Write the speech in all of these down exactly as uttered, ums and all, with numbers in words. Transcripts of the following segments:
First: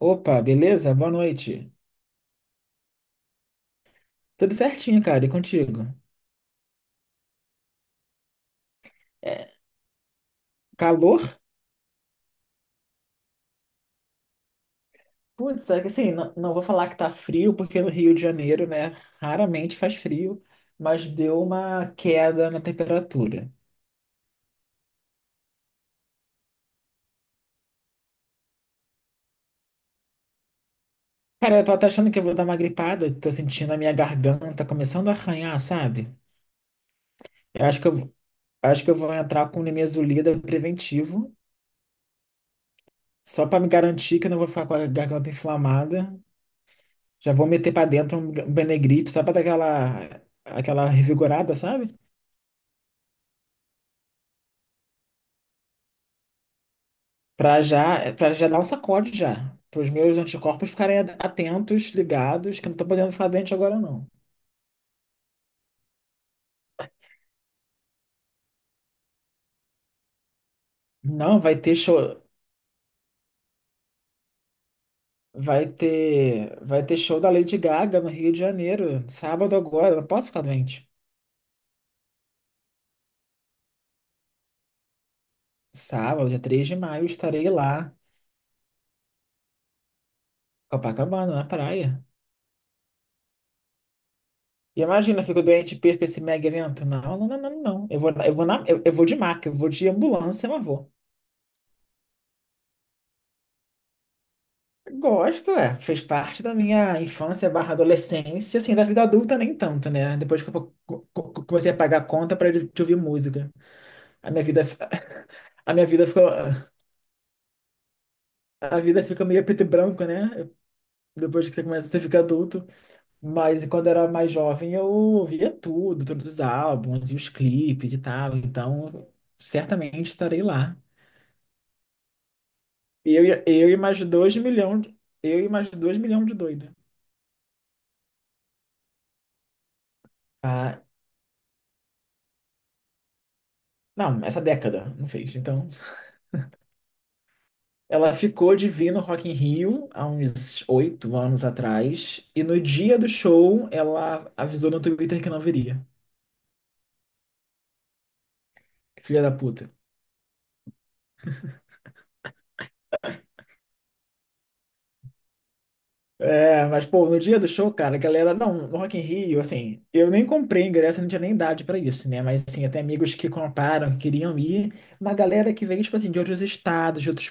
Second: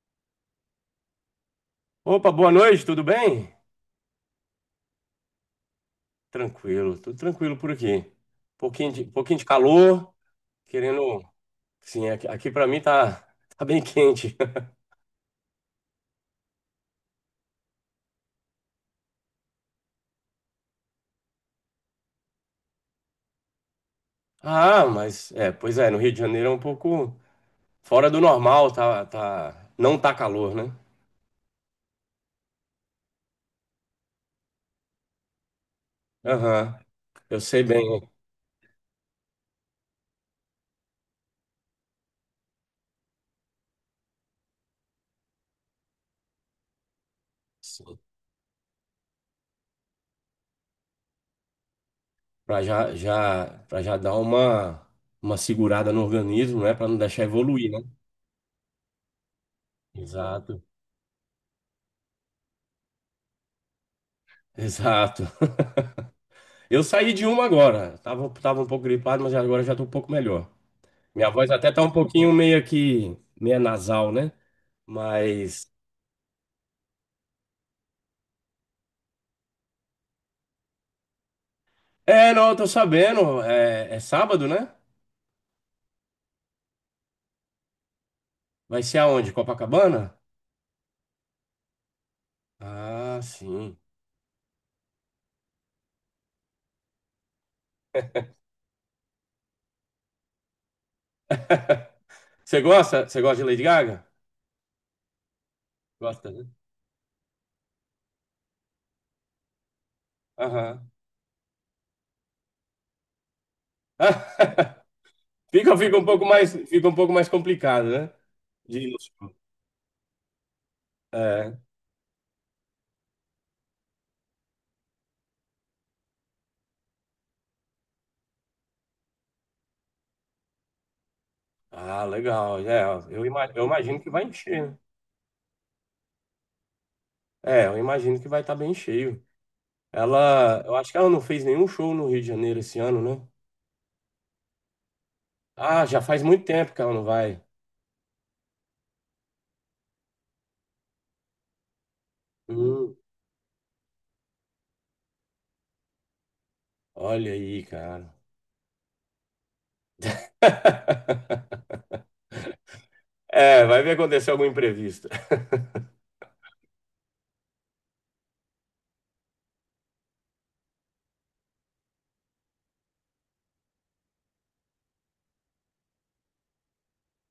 Opa, beleza? Boa noite. Opa, boa noite, tudo bem? Tudo certinho, cara, e contigo? Tranquilo, tudo tranquilo por aqui. Pouquinho de, pouquinho de É, calor, calor? querendo. Sim, aqui, aqui para mim tá, tá bem quente. Putz, é que assim, não, não vou falar que tá frio, porque no Rio de Janeiro, né, raramente faz frio, mas deu uma queda na temperatura. Ah, mas é, pois é, no Rio de Janeiro é um pouco fora do normal, tá, tá, não tá calor, né? Cara, eu tô até achando que eu vou dar uma gripada, eu tô sentindo a minha garganta começando a arranhar, sabe? Aham, eu sei Eu acho bem. que eu, Né? vou- acho que eu vou entrar com nimesulida preventivo, só pra me garantir que eu não vou ficar com a garganta inflamada. Já vou meter pra Sim. dentro um um Benegripe, só pra dar aquela, aquela revigorada, sabe? Pra já, já, para já dar uma, uma segurada no organismo, né? Pra não deixar Pra evoluir, né? já, para já dar um sacode já. Para os meus Exato, anticorpos ficarem atentos, ligados, que eu não tô podendo ficar doente agora, não. exato. Eu saí de uma agora. Tava, tava um pouco gripado, mas agora já tô um pouco melhor. Minha Não, voz vai até ter tá um show, pouquinho meio que meio nasal, né? vai Mas ter, vai ter show da Lady Gaga no Rio de Janeiro, sábado agora, eu não posso ficar doente. é, não, eu tô sabendo. É, é sábado, né? Sábado, dia três de maio, estarei lá, Vai ser aonde? Copacabana? Copacabana, na praia. Ah, sim. E imagina, eu fico doente e perco esse mega evento. Não, não, não, não, não. Eu vou, eu vou na, eu, eu vou de maca, eu vou de ambulância, mas vou. Você gosta? Você gosta de Lady Gaga? Gosto, é. Fez Gosta, parte né? da minha infância barra adolescência, assim, da vida adulta nem tanto, né? Depois que eu co- Aham. co- co- comecei a pagar a conta para de de ouvir música. A minha vida, f- a Fica, minha fica um vida ficou, pouco mais, fica um pouco mais complicado, né? De a ir no vida fica show. meio preto e branco, né? Depois que É. você começa, você fica adulto. Mas quando eu era mais jovem, eu ouvia tudo, todos os álbuns e os clipes e tal. Então, certamente estarei lá. Ah, legal. É, eu, Eu, e- ima- eu eu e imagino mais que vai dois encher. Né? milhões, eu e mais dois milhões de doido. É, eu imagino que vai estar bem cheio. Ela, eu Ah, acho que ela não fez nenhum show no Rio de Janeiro esse ano, né? não, essa década não fez, então. Ah, já faz muito tempo que ela não vai. Ela ficou de vir no Rock in Rio há uns oito anos atrás. E no Hum, dia do show, ela avisou no Twitter que não viria. olha aí, cara. Filha da puta. É, vai ver acontecer algum imprevisto. É, mas, pô, no dia do show, cara, a galera. Não, no Rock in Rio, assim, eu nem comprei ingresso, eu não tinha nem idade pra isso, né? Mas, assim, até amigos que compraram, que queriam ir. Uma galera que veio, tipo assim, de outros estados, de outros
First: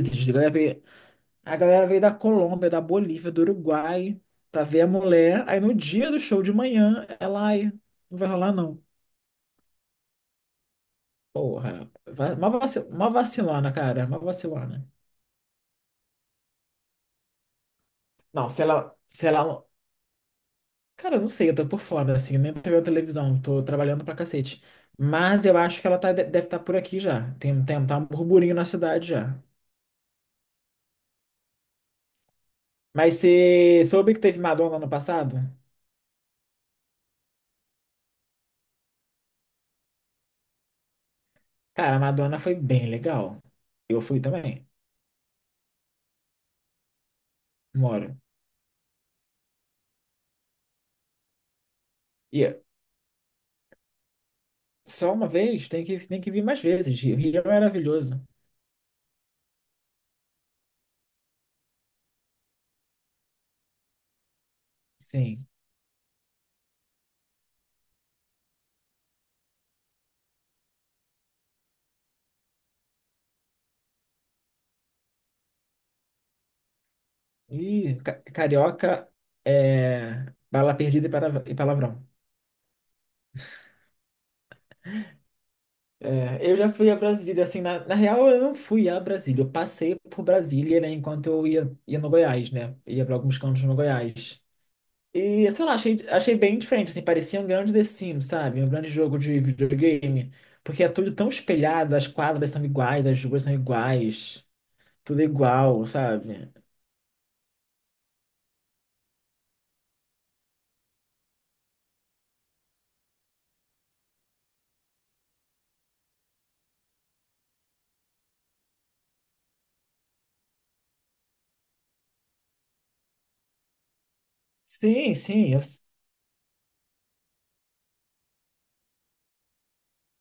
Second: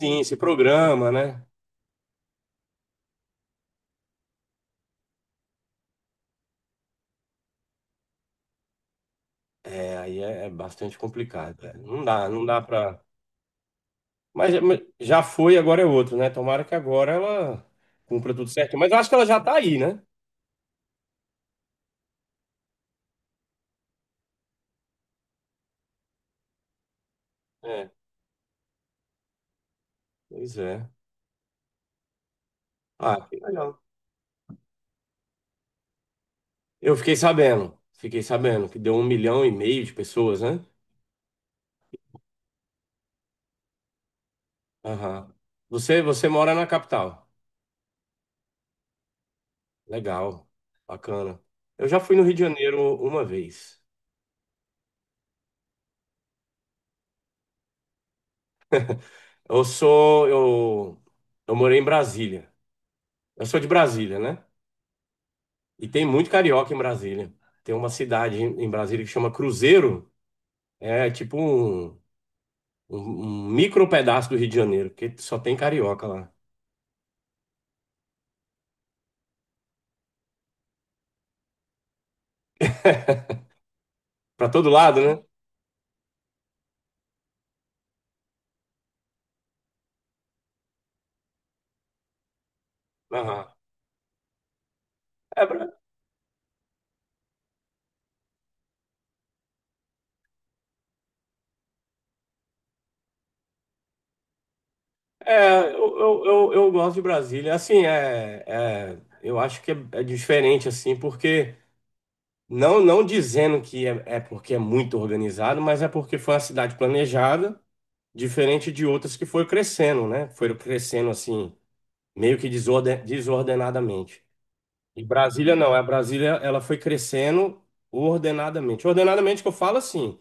Sim, A esse galera veio, programa, né? a galera veio da Colômbia, da Bolívia, do Uruguai, pra ver a mulher. Aí no dia do show de manhã, ela, ai, não vai rolar, não. É, aí é, é bastante complicado, velho. Porra, Não dá, va- não uma dá vaci- pra. uma vacilona, cara, uma Mas mas vacilona. já foi, agora é outro, né? Tomara que agora ela cumpra Não, tudo se certo. Mas ela, eu acho que ela se já tá ela, aí, né? cara, eu não sei, eu tô por fora, assim, nem tô vendo televisão, tô trabalhando pra cacete. Mas eu acho que ela tá, de- deve estar por aqui já. Tem, tem, É, tá um burburinho na cidade já. pois é. Mas Ah, que legal. você soube que teve Madonna ano passado? Eu fiquei sabendo, fiquei sabendo que deu um milhão e meio de pessoas, né? Cara, a Madonna foi bem legal. Eu fui também, Aham. Você, você mora na capital. moro. Legal, bacana. Eu já fui no Rio de E Janeiro uma vez. só uma vez, tem que, tem que vir mais vezes. O Rio é maravilhoso. Eu sou, eu, eu morei em Brasília. Eu sou de Brasília, né? Sim. E tem muito carioca em Brasília. Tem uma cidade em em Brasília que chama Cruzeiro. É tipo um, um, um micro pedaço do Rio de Janeiro, porque só tem carioca lá. Ih, ca- carioca é bala perdida e para- e palavrão. Pra todo lado, né? É, eu já fui a Brasília, assim, na, na real eu não fui a Brasília, eu passei por Brasília, né, enquanto eu ia, ia no Goiás, né, ia pra alguns Aham. cantos no Goiás. É, E, sei Bra- lá, achei, achei bem diferente, assim, parecia um grande The Sims, sabe, um grande jogo de videogame, porque é tudo tão espelhado, as quadras são iguais, as ruas são iguais, tudo é, igual, eu, eu, sabe? eu, eu gosto de Brasília. Assim, é, é, eu acho que é, é diferente, assim, porque não, não dizendo que é, é porque é muito organizado, mas é porque foi uma cidade planejada, diferente de outras que foi crescendo, né? Foram crescendo assim, meio que desorden, desordenadamente. E Sim, Brasília sim. eu não, a Brasília ela foi crescendo ordenadamente. Ordenadamente que eu falo assim,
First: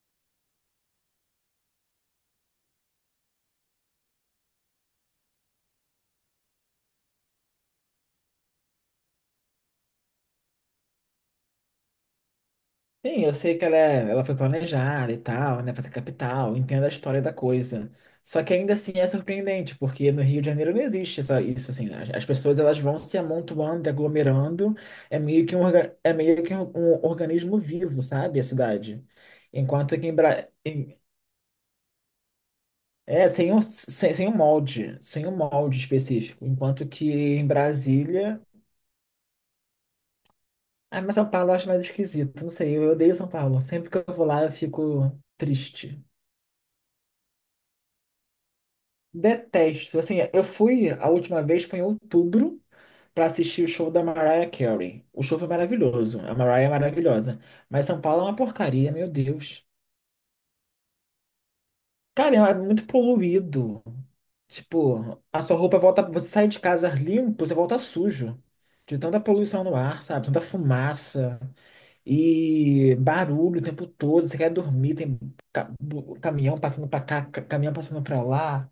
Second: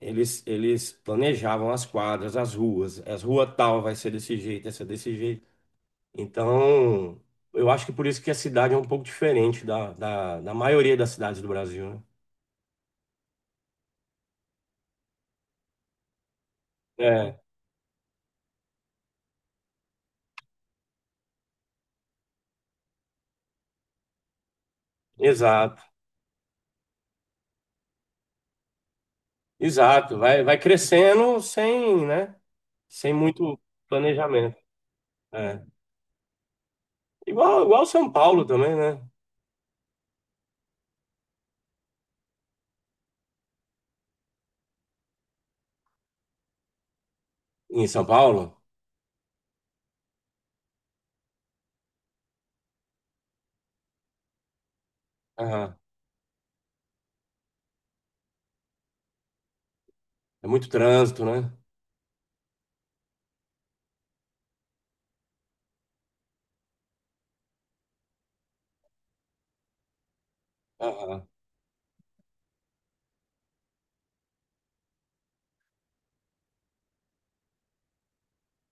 eles eles planejavam as quadras, as ruas, as rua tal vai ser desse jeito, essa desse jeito. Então, eu acho que por isso que a cidade é um pouco diferente da, da, da maioria das cidades do Brasil, né? Sim, eu sei que ela, é- ela foi planejada e tal, né, pra ser capital, entendo a história da É. coisa. Só que ainda assim é surpreendente, porque no Rio de Janeiro não existe essa, isso, assim, as, as pessoas elas vão se amontoando, aglomerando, é meio que um, Exato, orga- é meio que um, um organismo vivo, sabe, a cidade. Enquanto que em, exato. Vai, Bra- vai em- crescendo sem, né? Sem é, sem muito um, sem, sem um planejamento. molde, sem um É. molde específico, enquanto que em Igual, igual São Brasília. Paulo também, né? Ah, mas São Paulo eu acho mais esquisito, não sei, eu odeio São Paulo, sempre que eu vou lá eu fico triste. Em São Paulo, Detesto. Assim, eu fui, a última vez foi em outubro para assistir o show da Mariah Carey. O show foi aham, maravilhoso. A Mariah é maravilhosa. Mas São Paulo é uma porcaria, meu Deus. é muito trânsito, né? Cara, é muito poluído. Tipo, a sua roupa volta. Você sai de casa limpo, você volta sujo. De tanta poluição no ar, sabe? Tanta Aham. fumaça e barulho o tempo todo. Você quer dormir, tem ca- bu- caminhão passando pra cá, ca- caminhão passando pra lá.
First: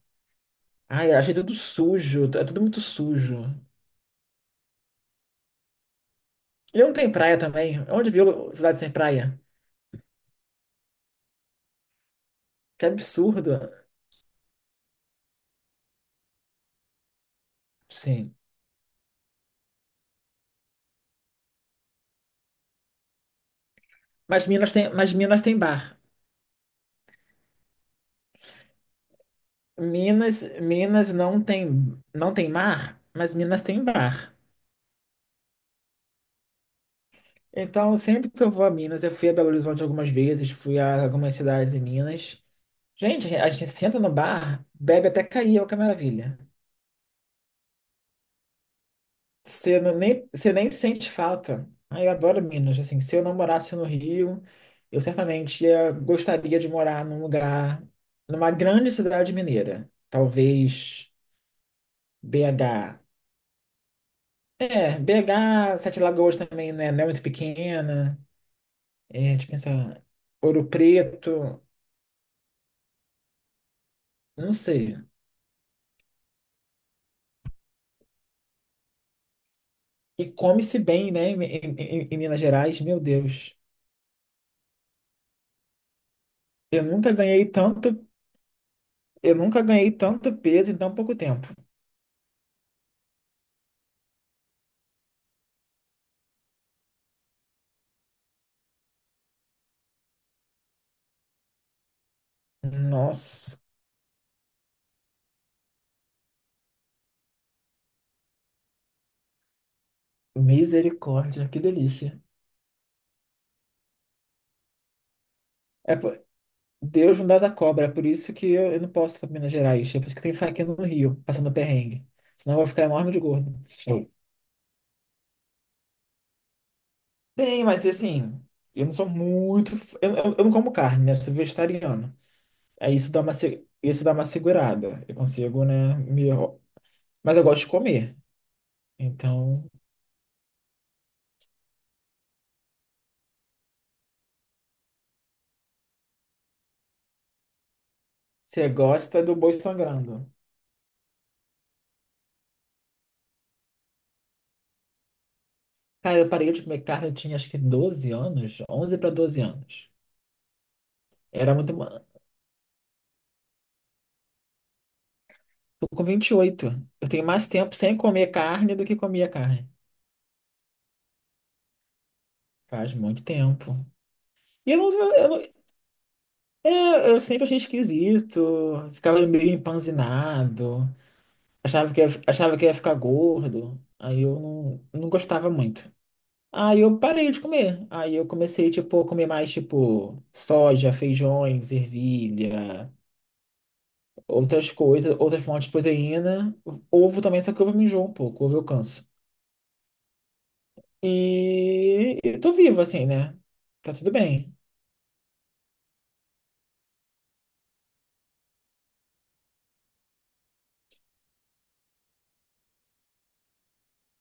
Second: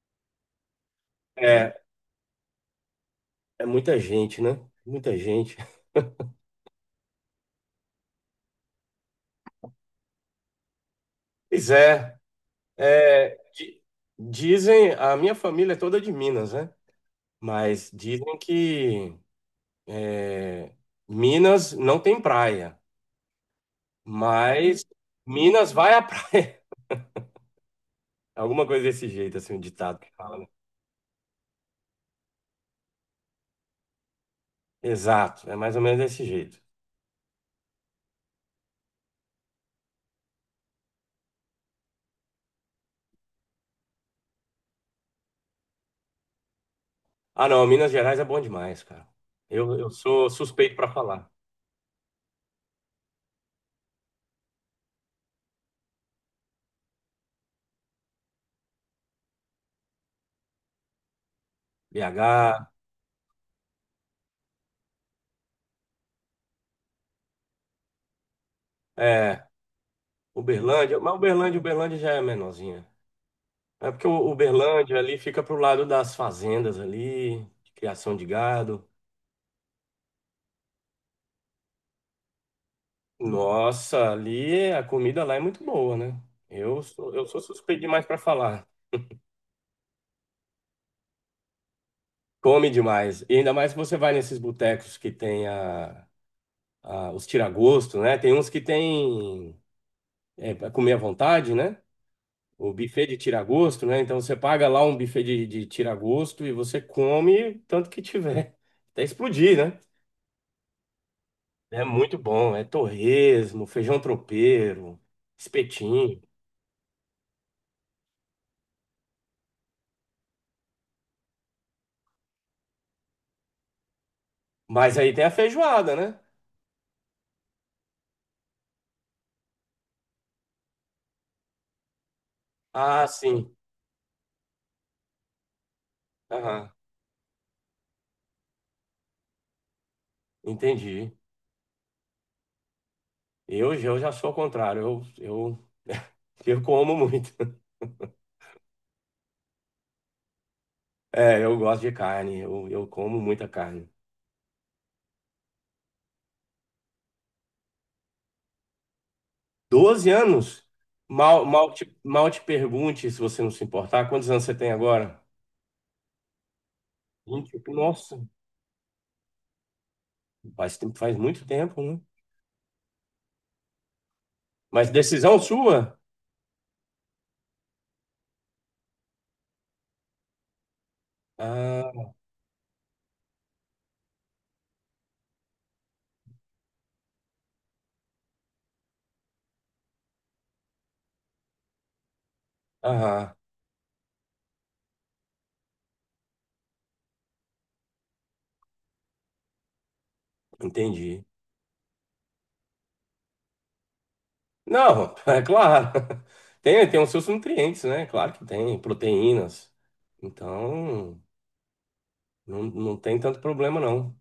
Ai, achei tudo É, sujo, é tudo muito sujo. é muita gente, né? Muita gente. Ele não tem praia também. Onde viu cidade sem praia? Pois é, Que é, absurdo. di- dizem, a minha família é toda de Minas, né? Mas Sim. dizem que é, Minas não tem praia, Mas Minas mas tem, mas Minas tem Minas bar. vai à praia. Alguma coisa desse jeito, assim, um ditado que fala, Minas, né? Minas não tem, não tem mar, mas Minas tem bar. Exato, é mais ou menos desse jeito. Então, sempre que eu vou a Minas, eu fui a Belo Horizonte algumas vezes, fui a algumas cidades em Minas. Gente, a gente senta no bar, bebe até cair, olha que maravilha. Ah, não, Minas Gerais é bom demais, cara. Eu, Você eu não- nem, sou você nem suspeito para sente falar. falta. Ah, eu adoro Minas. Assim, se eu não morasse no Rio, eu certamente ia, gostaria de morar num lugar, numa grande cidade mineira. Talvez B H, B H. É, B H, Sete Lagoas também, né? Não é muito pequena. É, é, deixa eu pensar. Ouro Uberlândia, mas Uberlândia, Preto, Uberlândia já é menorzinha. É porque o não sei. Uberlândia ali fica pro lado das fazendas ali, de criação de gado. E come-se bem, né? Em, em- em- em Minas Gerais, meu Deus. Nossa, ali a comida lá é muito boa, né? Eu Eu nunca sou, eu sou ganhei suspeito demais tanto, para falar. eu nunca ganhei tanto peso em tão pouco tempo. Come demais. E ainda mais se você vai nesses botecos que tem a, a- os tira-gosto, né? Tem uns que tem é, pra comer à vontade, né? O buffet de Nossa. tira-gosto, né? Então você paga lá um buffet de, de tira-gosto e você come tanto que tiver. Até explodir, né? Misericórdia, que É muito delícia. bom. É torresmo, feijão tropeiro, É, pô, espetinho. Deus não dá da cobra, é por isso que eu, eu não posso ir pra Minas Gerais. É por isso que tem faquinha no Rio, passando perrengue. Senão eu vou ficar enorme de gordo. Sim. Mas aí tem a feijoada, né? Tem, mas assim, eu não sou muito. f- Eu, eu- eu não como carne, né? Eu sou vegetariano. Aí Ah, isso dá uma, sim. se- isso dá uma segurada. Eu consigo, né? Me... Aham, Mas eu gosto de comer. Então, entendi. Eu, já- eu já sou ao contrário. Eu, eu, eu como muito. você gosta do boi sangrando. É, eu gosto de carne. Eu, eu como muita carne. Cara, eu parei de comer carne, eu tinha acho que doze anos, onze para doze anos. Doze anos? Mal, Era mal muito. te, mal te pergunte, se você não se importar, quantos anos você tem agora? Tô com vinte e oito. Eu tenho mais vinte. tempo sem Nossa, comer carne do que comia carne. faz, tempo- faz muito tempo, né? Faz muito tempo. E eu Mas não, eu decisão não- sua? é, eu sempre achei esquisito. Ficava meio empanzinado. Achava que ia, Ah, achava que ia ficar gordo. Aí eu não, não gostava muito. Aí eu parei de comer. Aí eu comecei, tipo, a comer mais, tipo, soja, feijões, ervilha, aham, outras coisas, outras fontes de proteína. Ovo também, só que ovo me enjoa um pouco, ovo eu canso. entendi. E eu tô vivo, assim, né? Tá tudo bem. Não, é claro. Tem, tem os seus nutrientes, né? Claro que tem, proteínas. Então, não, não tem tanto problema, não.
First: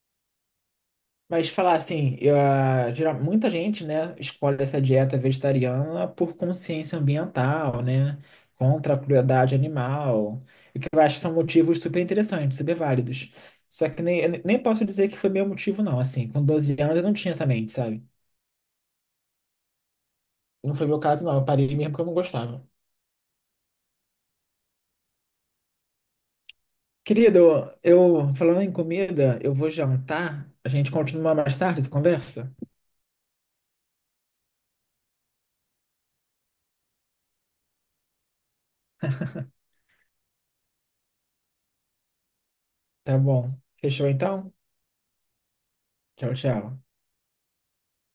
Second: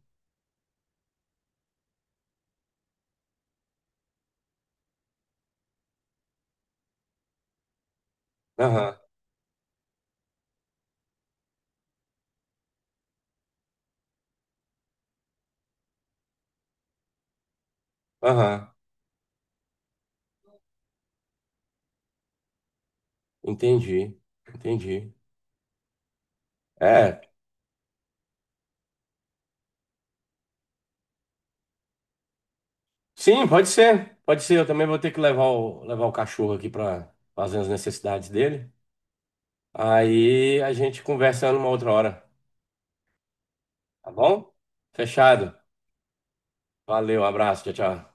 Mas falar assim, eu, ah, geral- muita gente, né, escolhe essa dieta vegetariana por consciência ambiental, né? Aham, Contra a crueldade animal. O que eu acho que são motivos super interessantes, super válidos. Só que nem, eu nem posso dizer que foi meu motivo, não. Assim, com doze anos eu não tinha essa mente, sabe? aham, Não foi meu caso, não. Eu parei mesmo porque eu não gostava. entendi, entendi. É, Querido, eu, falando em comida, eu vou jantar. A gente continua mais tarde essa conversa? sim, pode ser. Pode ser. Eu também vou ter que levar o, levar o cachorro aqui para fazer as necessidades dele. Aí a gente conversa numa outra hora, Tá bom. Fechou tá então? bom? Fechado. Tchau, tchau. Valeu, abraço, tchau, tchau.